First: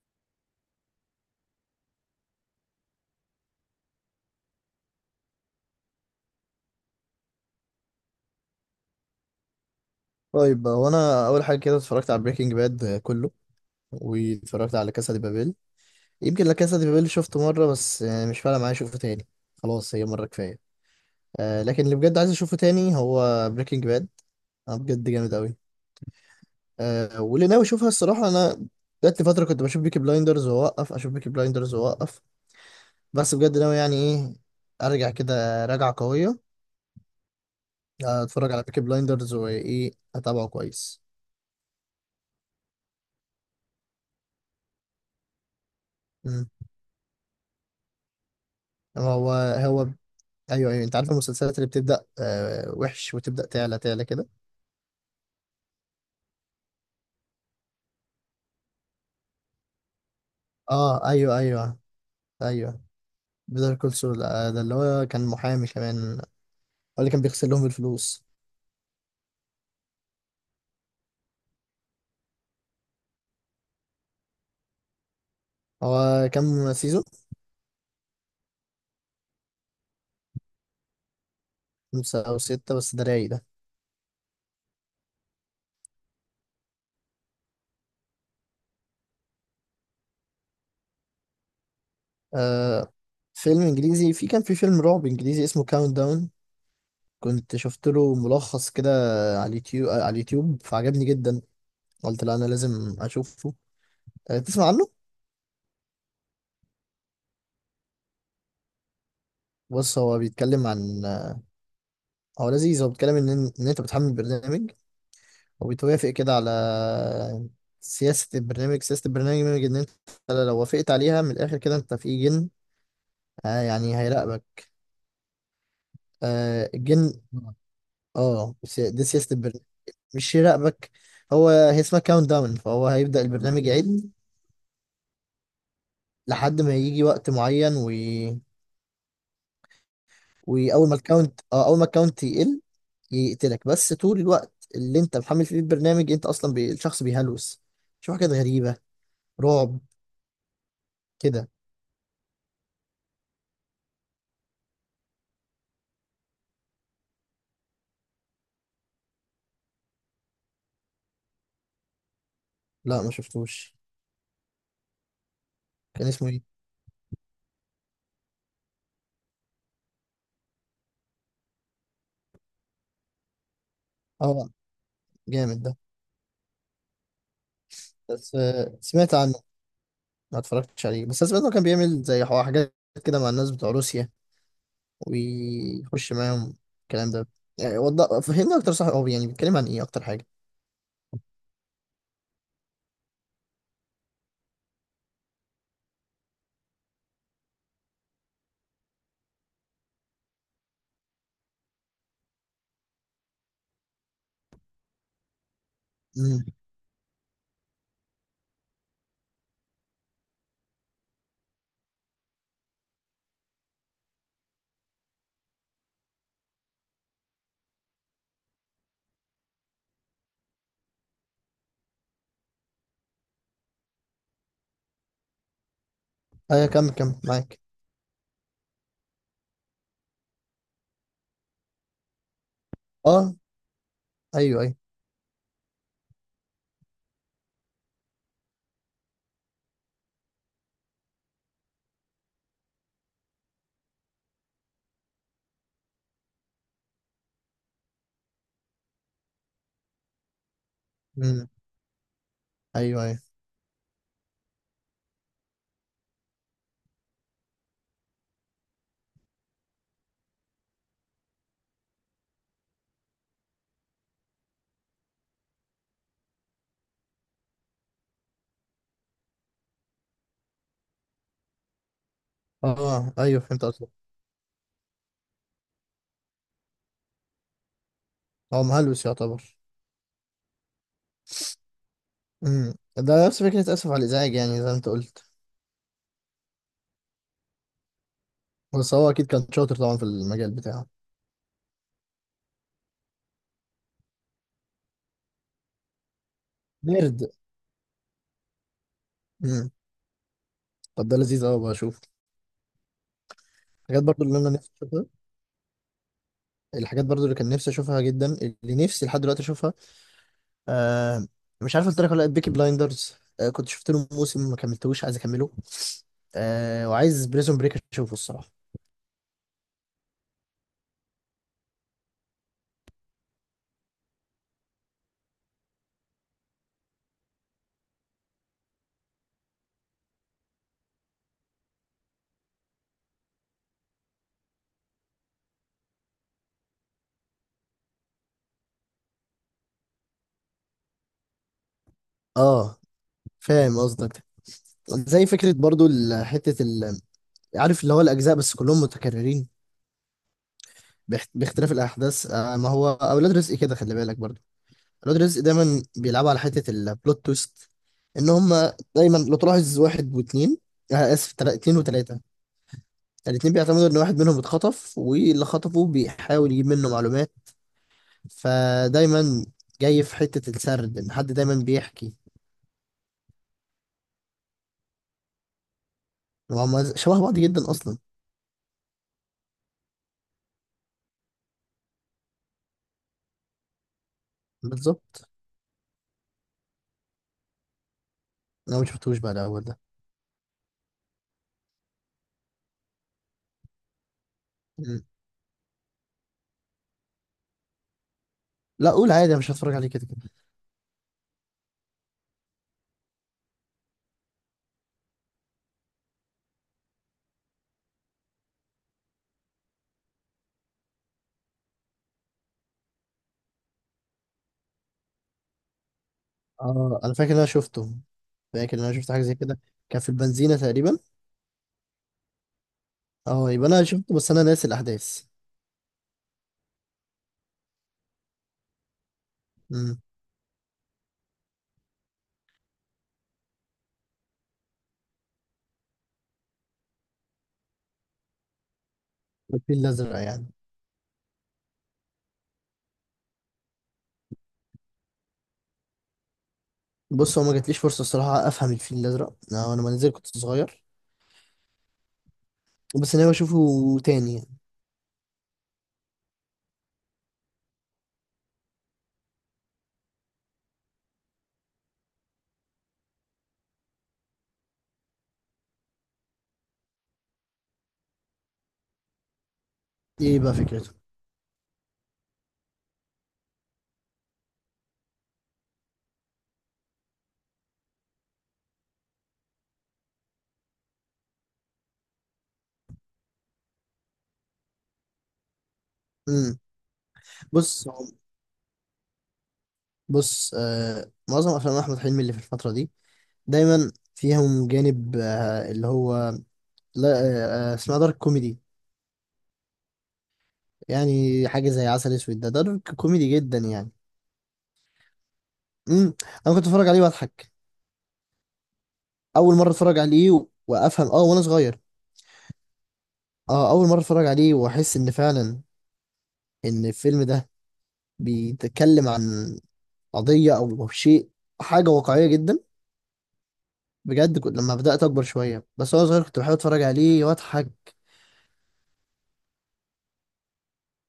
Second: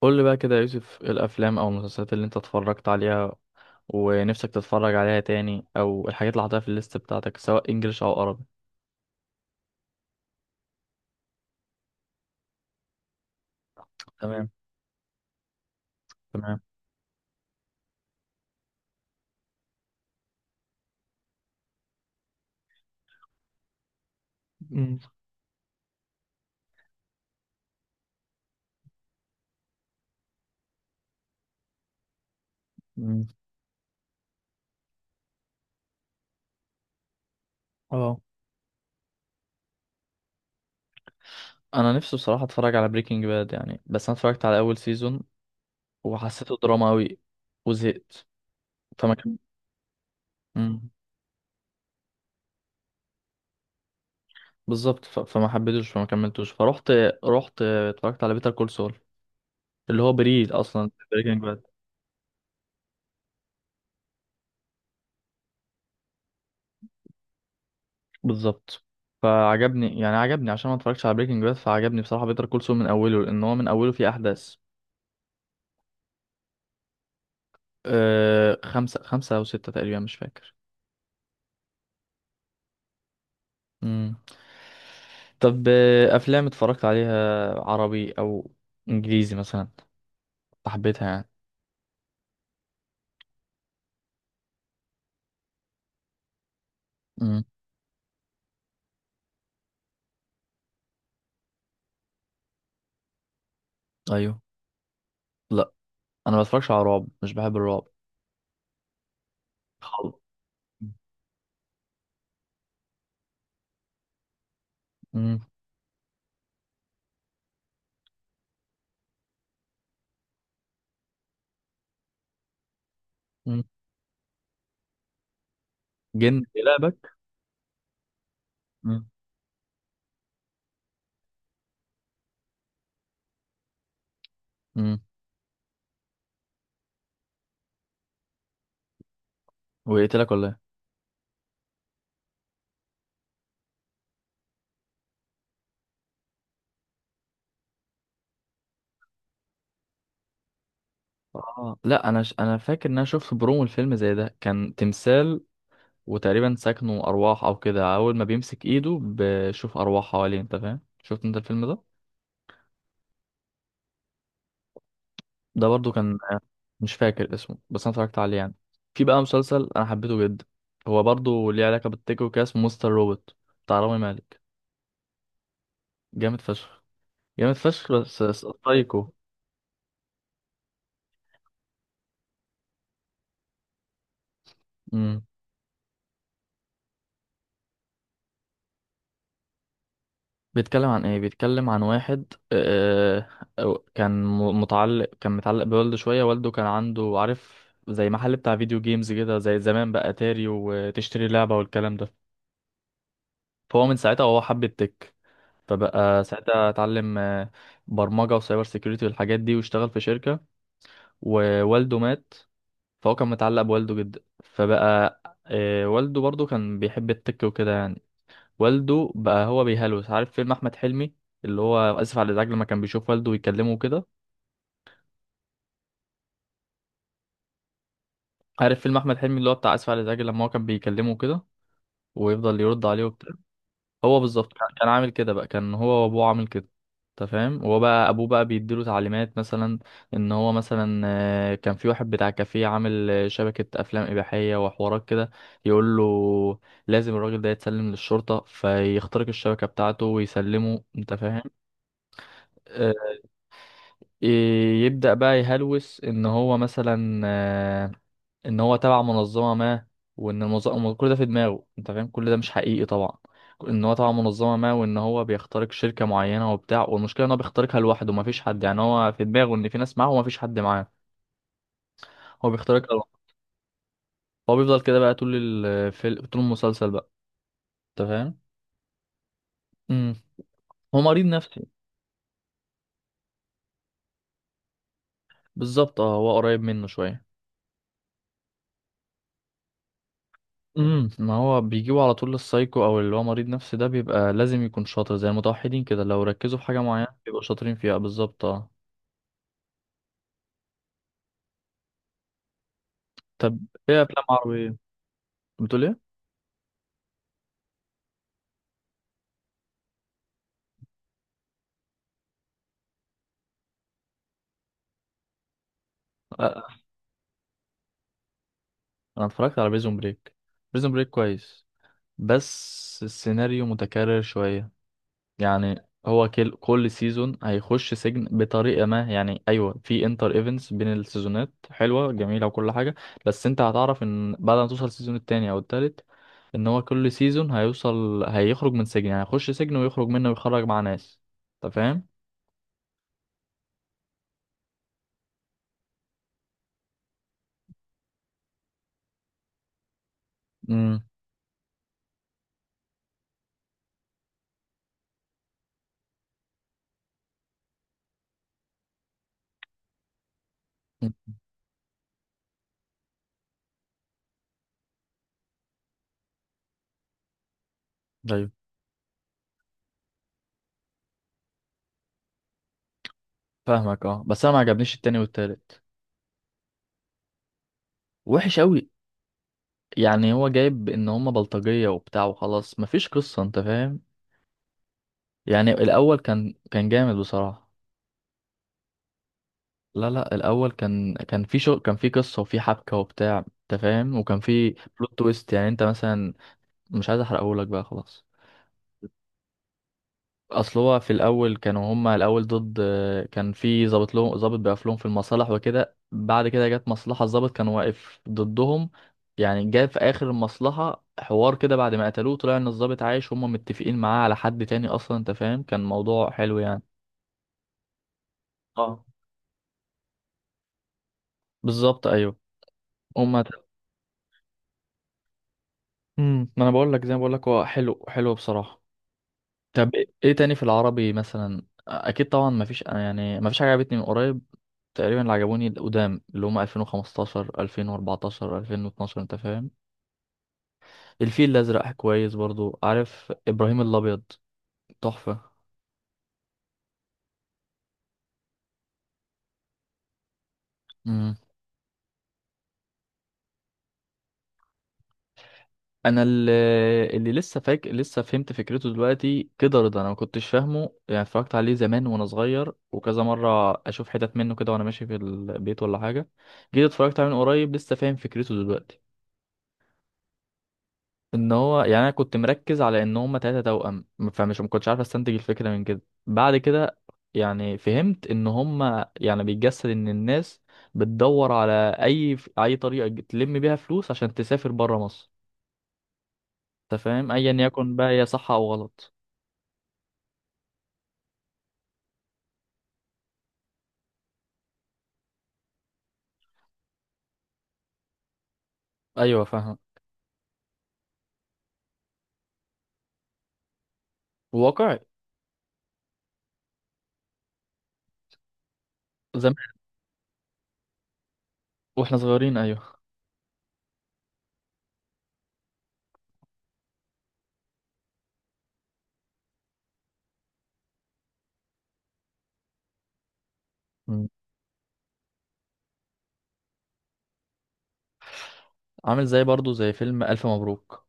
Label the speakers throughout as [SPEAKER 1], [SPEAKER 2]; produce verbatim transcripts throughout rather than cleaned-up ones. [SPEAKER 1] قول لي بقى كده يا يوسف، إيه الافلام او المسلسلات اللي انت اتفرجت عليها ونفسك تتفرج عليها تاني، او الحاجات اللي حاططها في الليست بتاعتك سواء انجليش او عربي.
[SPEAKER 2] طيب، هو انا اول حاجه كده اتفرجت على بريكنج باد كله،
[SPEAKER 1] تمام.
[SPEAKER 2] واتفرجت على كاسا دي بابيل. يمكن لا،
[SPEAKER 1] تمام.
[SPEAKER 2] كاسا دي بابيل شفته مره بس، يعني مش فارقه معايا اشوفه تاني. خلاص هي مره كفايه. آه، لكن اللي بجد عايز اشوفه تاني هو بريكنج باد، انا
[SPEAKER 1] امم.
[SPEAKER 2] بجد جامد قوي. آه، واللي ناوي اشوفها الصراحه انا، جات لي فتره كنت بشوف بيكي بلايندرز واوقف، اشوف بيكي بلايندرز واوقف،
[SPEAKER 1] مم.
[SPEAKER 2] بس بجد ناوي، يعني ايه، ارجع كده راجعه قويه.
[SPEAKER 1] اه،
[SPEAKER 2] آه، اتفرج على بيكي بلايندرز، وايه اتابعه كويس.
[SPEAKER 1] انا نفسي بصراحه اتفرج على بريكنج باد يعني، بس انا اتفرجت على اول سيزون
[SPEAKER 2] مم.
[SPEAKER 1] وحسيته دراما قوي وزهقت. فما
[SPEAKER 2] هو
[SPEAKER 1] كم...
[SPEAKER 2] هو ايوه ايوه،
[SPEAKER 1] مم.
[SPEAKER 2] انت عارف المسلسلات اللي بتبدا آه وحش وتبدا تعلى تعلى كده.
[SPEAKER 1] بالظبط. ف... فما حبيتوش، فما كملتوش، فروحت رحت اتفرجت على بيتر كول سول، اللي هو بريد اصلا
[SPEAKER 2] اه ايوه
[SPEAKER 1] بريكنج.
[SPEAKER 2] ايوه ايوه، بيتر كول سول، آه ده اللي هو كان محامي كمان، هو اللي كان بيغسل لهم الفلوس.
[SPEAKER 1] بالظبط. فعجبني يعني عجبني عشان ما اتفرجتش على بريكنج باد، فعجبني بصراحة بيتر كول سول من أوله، لأن هو من أوله فيه أحداث.
[SPEAKER 2] هو كام سيزون؟
[SPEAKER 1] أه، خمسة خمسة أو ستة تقريبا، مش فاكر.
[SPEAKER 2] خمسة او ستة، بس ده رايق ده.
[SPEAKER 1] مم. طب، آه، أفلام اتفرجت عليها عربي أو إنجليزي مثلا، حبيتها يعني؟
[SPEAKER 2] آه، فيلم انجليزي، في كان في فيلم رعب انجليزي اسمه كاونت داون،
[SPEAKER 1] مم.
[SPEAKER 2] كنت شفت له ملخص كده على اليوتيوب على اليوتيوب فعجبني جدا، قلت لا انا لازم اشوفه. آه،
[SPEAKER 1] أيوه.
[SPEAKER 2] تسمع عنه؟
[SPEAKER 1] لا، أنا ما بتفرجش على رعب، مش بحب الرعب
[SPEAKER 2] بص، هو
[SPEAKER 1] خالص.
[SPEAKER 2] بيتكلم عن آه، هو لذيذ، هو بيتكلم ان ان انت بتحمل برنامج
[SPEAKER 1] مم.
[SPEAKER 2] وبتوافق كده على سياسة البرنامج سياسة البرنامج، إن أنت لو وافقت عليها من الآخر كده أنت في جن، آه
[SPEAKER 1] مم.
[SPEAKER 2] يعني هيراقبك.
[SPEAKER 1] جن
[SPEAKER 2] آه
[SPEAKER 1] يلعبك.
[SPEAKER 2] الجن. اه سي- دي
[SPEAKER 1] مم.
[SPEAKER 2] سياسة البرنامج، مش يراقبك. هو هي اسمها كاونت داون، فهو هيبدأ البرنامج يعد
[SPEAKER 1] مم.
[SPEAKER 2] لحد ما يجي وقت معين وي...
[SPEAKER 1] ويقتلك ولا إيه؟
[SPEAKER 2] وأول ما الكاونت اه أول ما الكاونت يقل يقتلك، بس طول الوقت اللي أنت محمل فيه البرنامج أنت أصلا بي... الشخص بيهلوس، شوف حاجات غريبة، رعب كده.
[SPEAKER 1] آه. لا، أنا ش... أنا فاكر إن أنا شفت برومو الفيلم زي ده، كان تمثال وتقريبا سكنه أرواح أو كده، أول ما بيمسك إيده بشوف أرواح حواليه، أنت فاهم؟ شفت أنت الفيلم ده؟
[SPEAKER 2] لا ما شفتوش،
[SPEAKER 1] ده برضو
[SPEAKER 2] كان
[SPEAKER 1] كان.
[SPEAKER 2] اسمه إيه؟
[SPEAKER 1] مش فاكر اسمه، بس أنا اتفرجت عليه يعني. في بقى مسلسل أنا حبيته جدا، هو برضو ليه علاقة بالتيك وكده، اسمه مستر روبوت بتاع رامي مالك.
[SPEAKER 2] اه جامد ده.
[SPEAKER 1] جامد فشخ. جامد فشخ، بس.
[SPEAKER 2] بس آه،
[SPEAKER 1] سايكو.
[SPEAKER 2] سمعت عنه، ما اتفرجتش عليه بس انا سمعت انه كان بيعمل زي حو- حاجات كده مع الناس بتوع روسيا ويخش معاهم الكلام ده، يعني وضح فهمني اكتر، صح هو يعني بيتكلم عن ايه اكتر حاجه؟
[SPEAKER 1] بيتكلم عن ايه؟ بيتكلم عن واحد، آه، أو- كان م- متعلق كان متعلق بوالده شوية، والده كان عنده عارف زي محل بتاع فيديو جيمز كده، زي زمان بقى اتاري وتشتري لعبة والكلام ده. فهو من ساعتها وهو حب التك، فبقى
[SPEAKER 2] امم،
[SPEAKER 1] ساعتها اتعلم آه، برمجة وسايبر سيكيورتي والحاجات دي، واشتغل في شركة، ووالده مات. فهو كان متعلق بوالده جدا، فبقى آه، والده برضه كان بيحب التك وكده يعني. والده بقى، هو بيهلوس، عارف فيلم احمد حلمي اللي هو اسف على الازعاج، لما كان بيشوف والده ويكلمه كده؟
[SPEAKER 2] ايوه، كمل كمل معاك.
[SPEAKER 1] عارف فيلم احمد حلمي اللي هو بتاع اسف على الازعاج، لما هو كان بيكلمه كده ويفضل يرد عليه وبتاع؟
[SPEAKER 2] اه
[SPEAKER 1] هو بالظبط
[SPEAKER 2] ايوه
[SPEAKER 1] كان
[SPEAKER 2] ايوه.
[SPEAKER 1] كان عامل كده بقى، كان هو وابوه عامل كده. انت فاهم؟ هو بقى، ابوه بقى بيديله تعليمات مثلا، ان هو مثلا آه، كان في واحد بتاع كافيه عامل آه، شبكة افلام اباحية وحوارات كده، يقول له لازم الراجل ده يتسلم للشرطة، فيخترق الشبكة بتاعته ويسلمه. انت فاهم؟
[SPEAKER 2] امم،
[SPEAKER 1] آه،
[SPEAKER 2] ايوه ايوه.
[SPEAKER 1] ي- يبدأ بقى يهلوس ان هو مثلا آه، ان هو تبع منظمة ما، وان المنظمة، كل ده في دماغه، انت فاهم، كل ده مش حقيقي طبعا، ان هو تبع منظمة ما، وان هو بيخترق شركة معينة وبتاع. والمشكلة ان هو بيخترقها لوحده، مفيش حد، يعني هو في دماغه ان في ناس معاه ومفيش حد معاه، هو بيخترقها
[SPEAKER 2] اه
[SPEAKER 1] لوحده.
[SPEAKER 2] ايوه فهمت قصدك.
[SPEAKER 1] هو بيفضل كده بقى طول الفيلم، طول المسلسل بقى، انت فاهم؟
[SPEAKER 2] هو مهلوس يعتبر.
[SPEAKER 1] امم. هو مريض نفسي.
[SPEAKER 2] امم ده نفس فكره اسف على الازعاج، يعني زي ما انت قلت.
[SPEAKER 1] بالظبط، اه، هو قريب منه شوية.
[SPEAKER 2] بس هو اكيد كان شاطر طبعا في المجال بتاعه.
[SPEAKER 1] امم. ما هو بيجيبوا على طول للسايكو، او اللي هو مريض نفسي ده بيبقى لازم يكون شاطر، زي المتوحدين كده، لو ركزوا في حاجه معينه
[SPEAKER 2] نرد.
[SPEAKER 1] بيبقوا شاطرين فيها، بالظبط اه.
[SPEAKER 2] امم طب ده لذيذ قوي، بشوف
[SPEAKER 1] طب ايه
[SPEAKER 2] حاجات
[SPEAKER 1] افلام
[SPEAKER 2] برضو اللي انا نفسي
[SPEAKER 1] عربيه،
[SPEAKER 2] اشوفها.
[SPEAKER 1] بتقول ايه؟
[SPEAKER 2] الحاجات برضو اللي كان نفسي اشوفها جدا، اللي نفسي لحد دلوقتي اشوفها. آه، مش عارف قلت لك ولا لا، بيكي بلايندرز آه كنت شفت له موسم ما كملتهوش، عايز اكمله.
[SPEAKER 1] آه. آه،
[SPEAKER 2] آه، وعايز بريزون بريك اشوفه الصراحه.
[SPEAKER 1] انا اتفرجت على بريزون بريك. بريزون بريك كويس، بس السيناريو متكرر شويه، يعني هو كل كل سيزون هيخش سجن بطريقه ما، يعني ايوه في انتر ايفنتس بين السيزونات حلوه جميله وكل حاجه، بس انت هتعرف ان بعد ما توصل السيزون التاني او التالت، ان هو كل سيزون هيوصل، هيخرج من سجن، يعني هيخش سجن ويخرج منه، ويخرج مع ناس. انت فاهم؟
[SPEAKER 2] اه فاهم قصدك، زي فكره برضو ال- حته ال... عارف اللي هو الاجزاء، بس كلهم متكررين
[SPEAKER 1] امم.
[SPEAKER 2] باخت- باختلاف الاحداث. آه، ما هو اولاد رزق كده خلي بالك برضو، اولاد رزق دايما بيلعبوا على حته البلوت تويست، ان هم دايما لو تلاحظ واحد واثنين،
[SPEAKER 1] مم.
[SPEAKER 2] آه اسف تلا- اتنين وتلاته، يعني الاتنين بيعتمدوا ان واحد منهم اتخطف واللي خطفه بيحاول يجيب منه معلومات،
[SPEAKER 1] ايوه
[SPEAKER 2] فدايما جاي في حتة السرد ان حد دايما بيحكي.
[SPEAKER 1] فاهمك. اه. بس انا ما عجبنيش التاني والتالت،
[SPEAKER 2] وهم شبه بعض جدا اصلا.
[SPEAKER 1] وحش قوي، يعني هو جايب ان هما بلطجية وبتاع وخلاص، مفيش قصة، انت فاهم؟
[SPEAKER 2] بالظبط.
[SPEAKER 1] يعني الاول كان كان جامد بصراحة.
[SPEAKER 2] انا ما شفتوش بقى الاول ده.
[SPEAKER 1] لا لا، الاول كان كان في شو، كان في قصة وفي حبكة وبتاع، انت فاهم، وكان في
[SPEAKER 2] مم.
[SPEAKER 1] بلوت تويست. يعني انت مثلا مش عايز احرقهولك بقى خلاص.
[SPEAKER 2] لا قول عادي، انا مش هتفرج عليه كده كده.
[SPEAKER 1] اصل هو في الاول كانوا هما الاول ضد، كان في ظابط لهم، ظابط بيقف لهم في المصالح وكده، بعد كده جت مصلحه، الظابط كان واقف ضدهم، يعني جه في اخر المصلحه حوار كده، بعد ما قتلوه طلع ان الظابط عايش، هما متفقين معاه على حد تاني اصلا، انت فاهم، كان موضوع حلو يعني.
[SPEAKER 2] اه انا فاكر ان انا شفته، فاكر ان
[SPEAKER 1] اه.
[SPEAKER 2] انا شفت حاجة زي كده، كان في البنزينة تقريبا.
[SPEAKER 1] بالظبط، ايوه، هما.
[SPEAKER 2] اه يبقى انا شفته بس انا ناسي الاحداث.
[SPEAKER 1] امم. ما انا بقول لك، زي ما بقول لك، هو حلو حلو بصراحه. طب
[SPEAKER 2] امم
[SPEAKER 1] ايه إيه تاني في العربي مثلا؟ اكيد طبعا ما فيش، انا يعني ما فيش حاجه عجبتني من قريب تقريبا، اللي عجبوني القدام اللي هم ألفين وخمستاشر ألفين واربعتاشر ألفين واتناشر، انت فاهم.
[SPEAKER 2] الفيل الازرق يعني؟
[SPEAKER 1] الفيل الازرق كويس برضو، عارف ابراهيم الابيض، تحفه.
[SPEAKER 2] بص، هو ما جاتليش فرصة الصراحة افهم الفيل الازرق انا، أنا لما نزل كنت صغير،
[SPEAKER 1] امم.
[SPEAKER 2] بس انا بشوفه تاني يعني.
[SPEAKER 1] انا اللي, اللي لسه فاك لسه فهمت فكرته دلوقتي كده رضا، انا ما كنتش فاهمه يعني، اتفرجت عليه زمان وانا صغير، وكذا مره اشوف حتت منه كده وانا ماشي في البيت ولا حاجه، جيت اتفرجت عليه من قريب لسه فاهم فكرته دلوقتي.
[SPEAKER 2] ايه بقى فكرته؟
[SPEAKER 1] ان هو يعني، انا كنت مركز على ان هما تلاتة توأم، فمش ما كنتش عارف استنتج الفكرة من كده. بعد كده يعني فهمت ان هما يعني بيتجسد ان الناس بتدور على اي اي طريقة تلم بيها فلوس عشان تسافر برا مصر.
[SPEAKER 2] امم
[SPEAKER 1] انت فاهم، ايا
[SPEAKER 2] بص
[SPEAKER 1] يكن بقى هي صح او غلط.
[SPEAKER 2] بص آه معظم افلام احمد حلمي اللي في الفتره دي دايما فيهم جانب آه اللي هو لا، آه آه، اسمها دارك كوميدي،
[SPEAKER 1] ايوه فاهم.
[SPEAKER 2] يعني حاجه زي عسل اسود ده دارك كوميدي جدا يعني.
[SPEAKER 1] واقعي.
[SPEAKER 2] امم انا كنت اتفرج عليه واضحك، اول
[SPEAKER 1] زمان.
[SPEAKER 2] مره اتفرج عليه و- وافهم اه وانا صغير.
[SPEAKER 1] واحنا صغيرين، ايوه.
[SPEAKER 2] اه اول مره اتفرج عليه واحس ان فعلا ان الفيلم ده بيتكلم عن قضيه او أو شيء، حاجه واقعيه جدا
[SPEAKER 1] مم.
[SPEAKER 2] بجد، كنت لما بدات اكبر شويه، بس وانا صغير كنت بحب اتفرج عليه واضحك.
[SPEAKER 1] عامل زي، برضو زي فيلم الف مبروك.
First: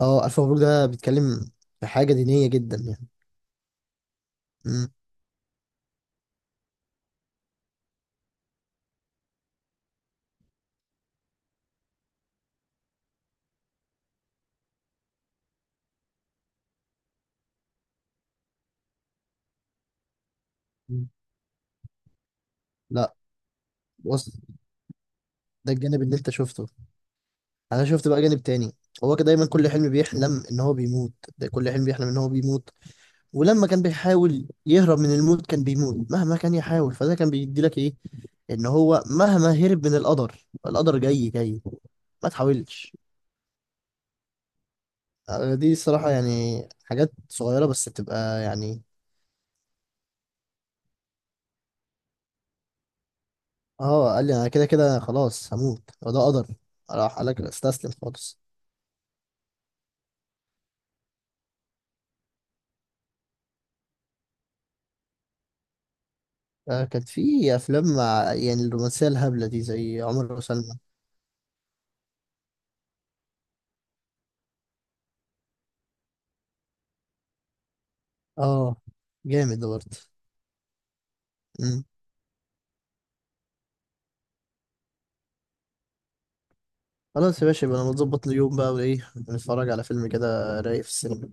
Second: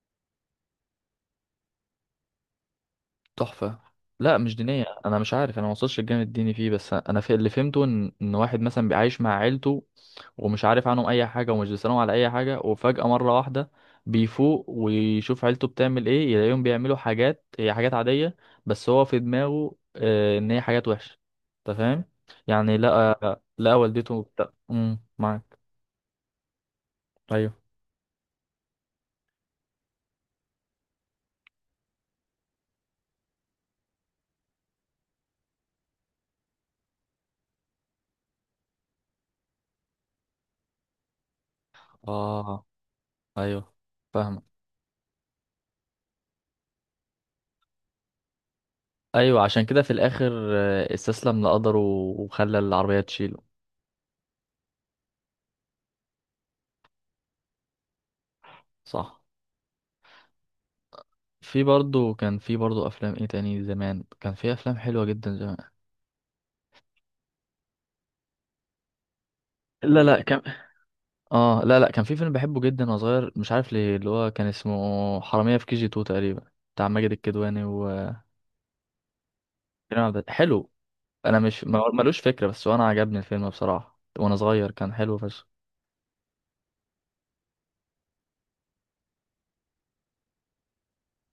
[SPEAKER 2] اه الف مبروك ده بيتكلم في حاجه دينيه جدا يعني.
[SPEAKER 1] تحفة. لا مش دينية،
[SPEAKER 2] مم.
[SPEAKER 1] انا مش عارف، انا ما وصلتش الجانب الديني فيه، بس انا في اللي فهمته ان ان واحد مثلا بيعيش مع عيلته، ومش عارف عنهم اي حاجه، ومش بيسالهم على اي حاجه، وفجاه مره واحده بيفوق ويشوف عيلته بتعمل ايه، يلاقيهم بيعملوا حاجات، هي حاجات عاديه، بس هو في دماغه آه، ان هي حاجات
[SPEAKER 2] مم.
[SPEAKER 1] وحشه، انت فاهم؟ يعني
[SPEAKER 2] لا
[SPEAKER 1] لقى لقى والدته
[SPEAKER 2] بص،
[SPEAKER 1] بتا... امم، معاك؟
[SPEAKER 2] ده الجانب اللي انت شفته،
[SPEAKER 1] ايوه.
[SPEAKER 2] انا شفت بقى جانب تاني، هو كان دايما كل حلم بيحلم ان هو بيموت، ده كل حلم بيحلم ان هو بيموت، ولما كان بيحاول يهرب من الموت كان بيموت مهما كان يحاول، فده كان بيدي لك ايه، ان هو مهما هرب من القدر القدر جاي جاي، ما
[SPEAKER 1] اه
[SPEAKER 2] تحاولش.
[SPEAKER 1] ايوه، فاهمك.
[SPEAKER 2] آه، دي الصراحة يعني حاجات صغيرة بس بتبقى يعني.
[SPEAKER 1] ايوه، عشان كده في الاخر آه، استسلم لقدره، وخلى العربيه تشيله.
[SPEAKER 2] اه قال لي انا كده كده خلاص هموت وده قدر، راح قال لك استسلم خالص.
[SPEAKER 1] صح. في برضه، كان في برضه افلام ايه تاني؟ زمان كان في افلام حلوه جدا زمان.
[SPEAKER 2] آه، كانت في افلام مع يعني الرومانسيه الهبله دي زي
[SPEAKER 1] لا لا،
[SPEAKER 2] عمر
[SPEAKER 1] كان.
[SPEAKER 2] وسلمى.
[SPEAKER 1] اه، لا لا، كان في فيلم بحبه جدا وانا صغير، مش عارف ليه، اللي هو كان اسمه حرامية في كي جي اتنين تقريبا، بتاع ماجد الكدواني وكريم
[SPEAKER 2] اه جامد ده برضه.
[SPEAKER 1] عبد الع- حلو. انا مش
[SPEAKER 2] مم.
[SPEAKER 1] ما- ملوش فكرة، بس وانا عجبني الفيلم بصراحة، وانا صغير كان حلو فشخ.
[SPEAKER 2] خلاص يا باشا، يبقى انا متظبط يوم بقى، وايه نتفرج على فيلم كده رايق في السينما.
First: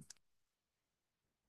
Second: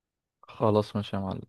[SPEAKER 1] خلاص ماشي يا معلم.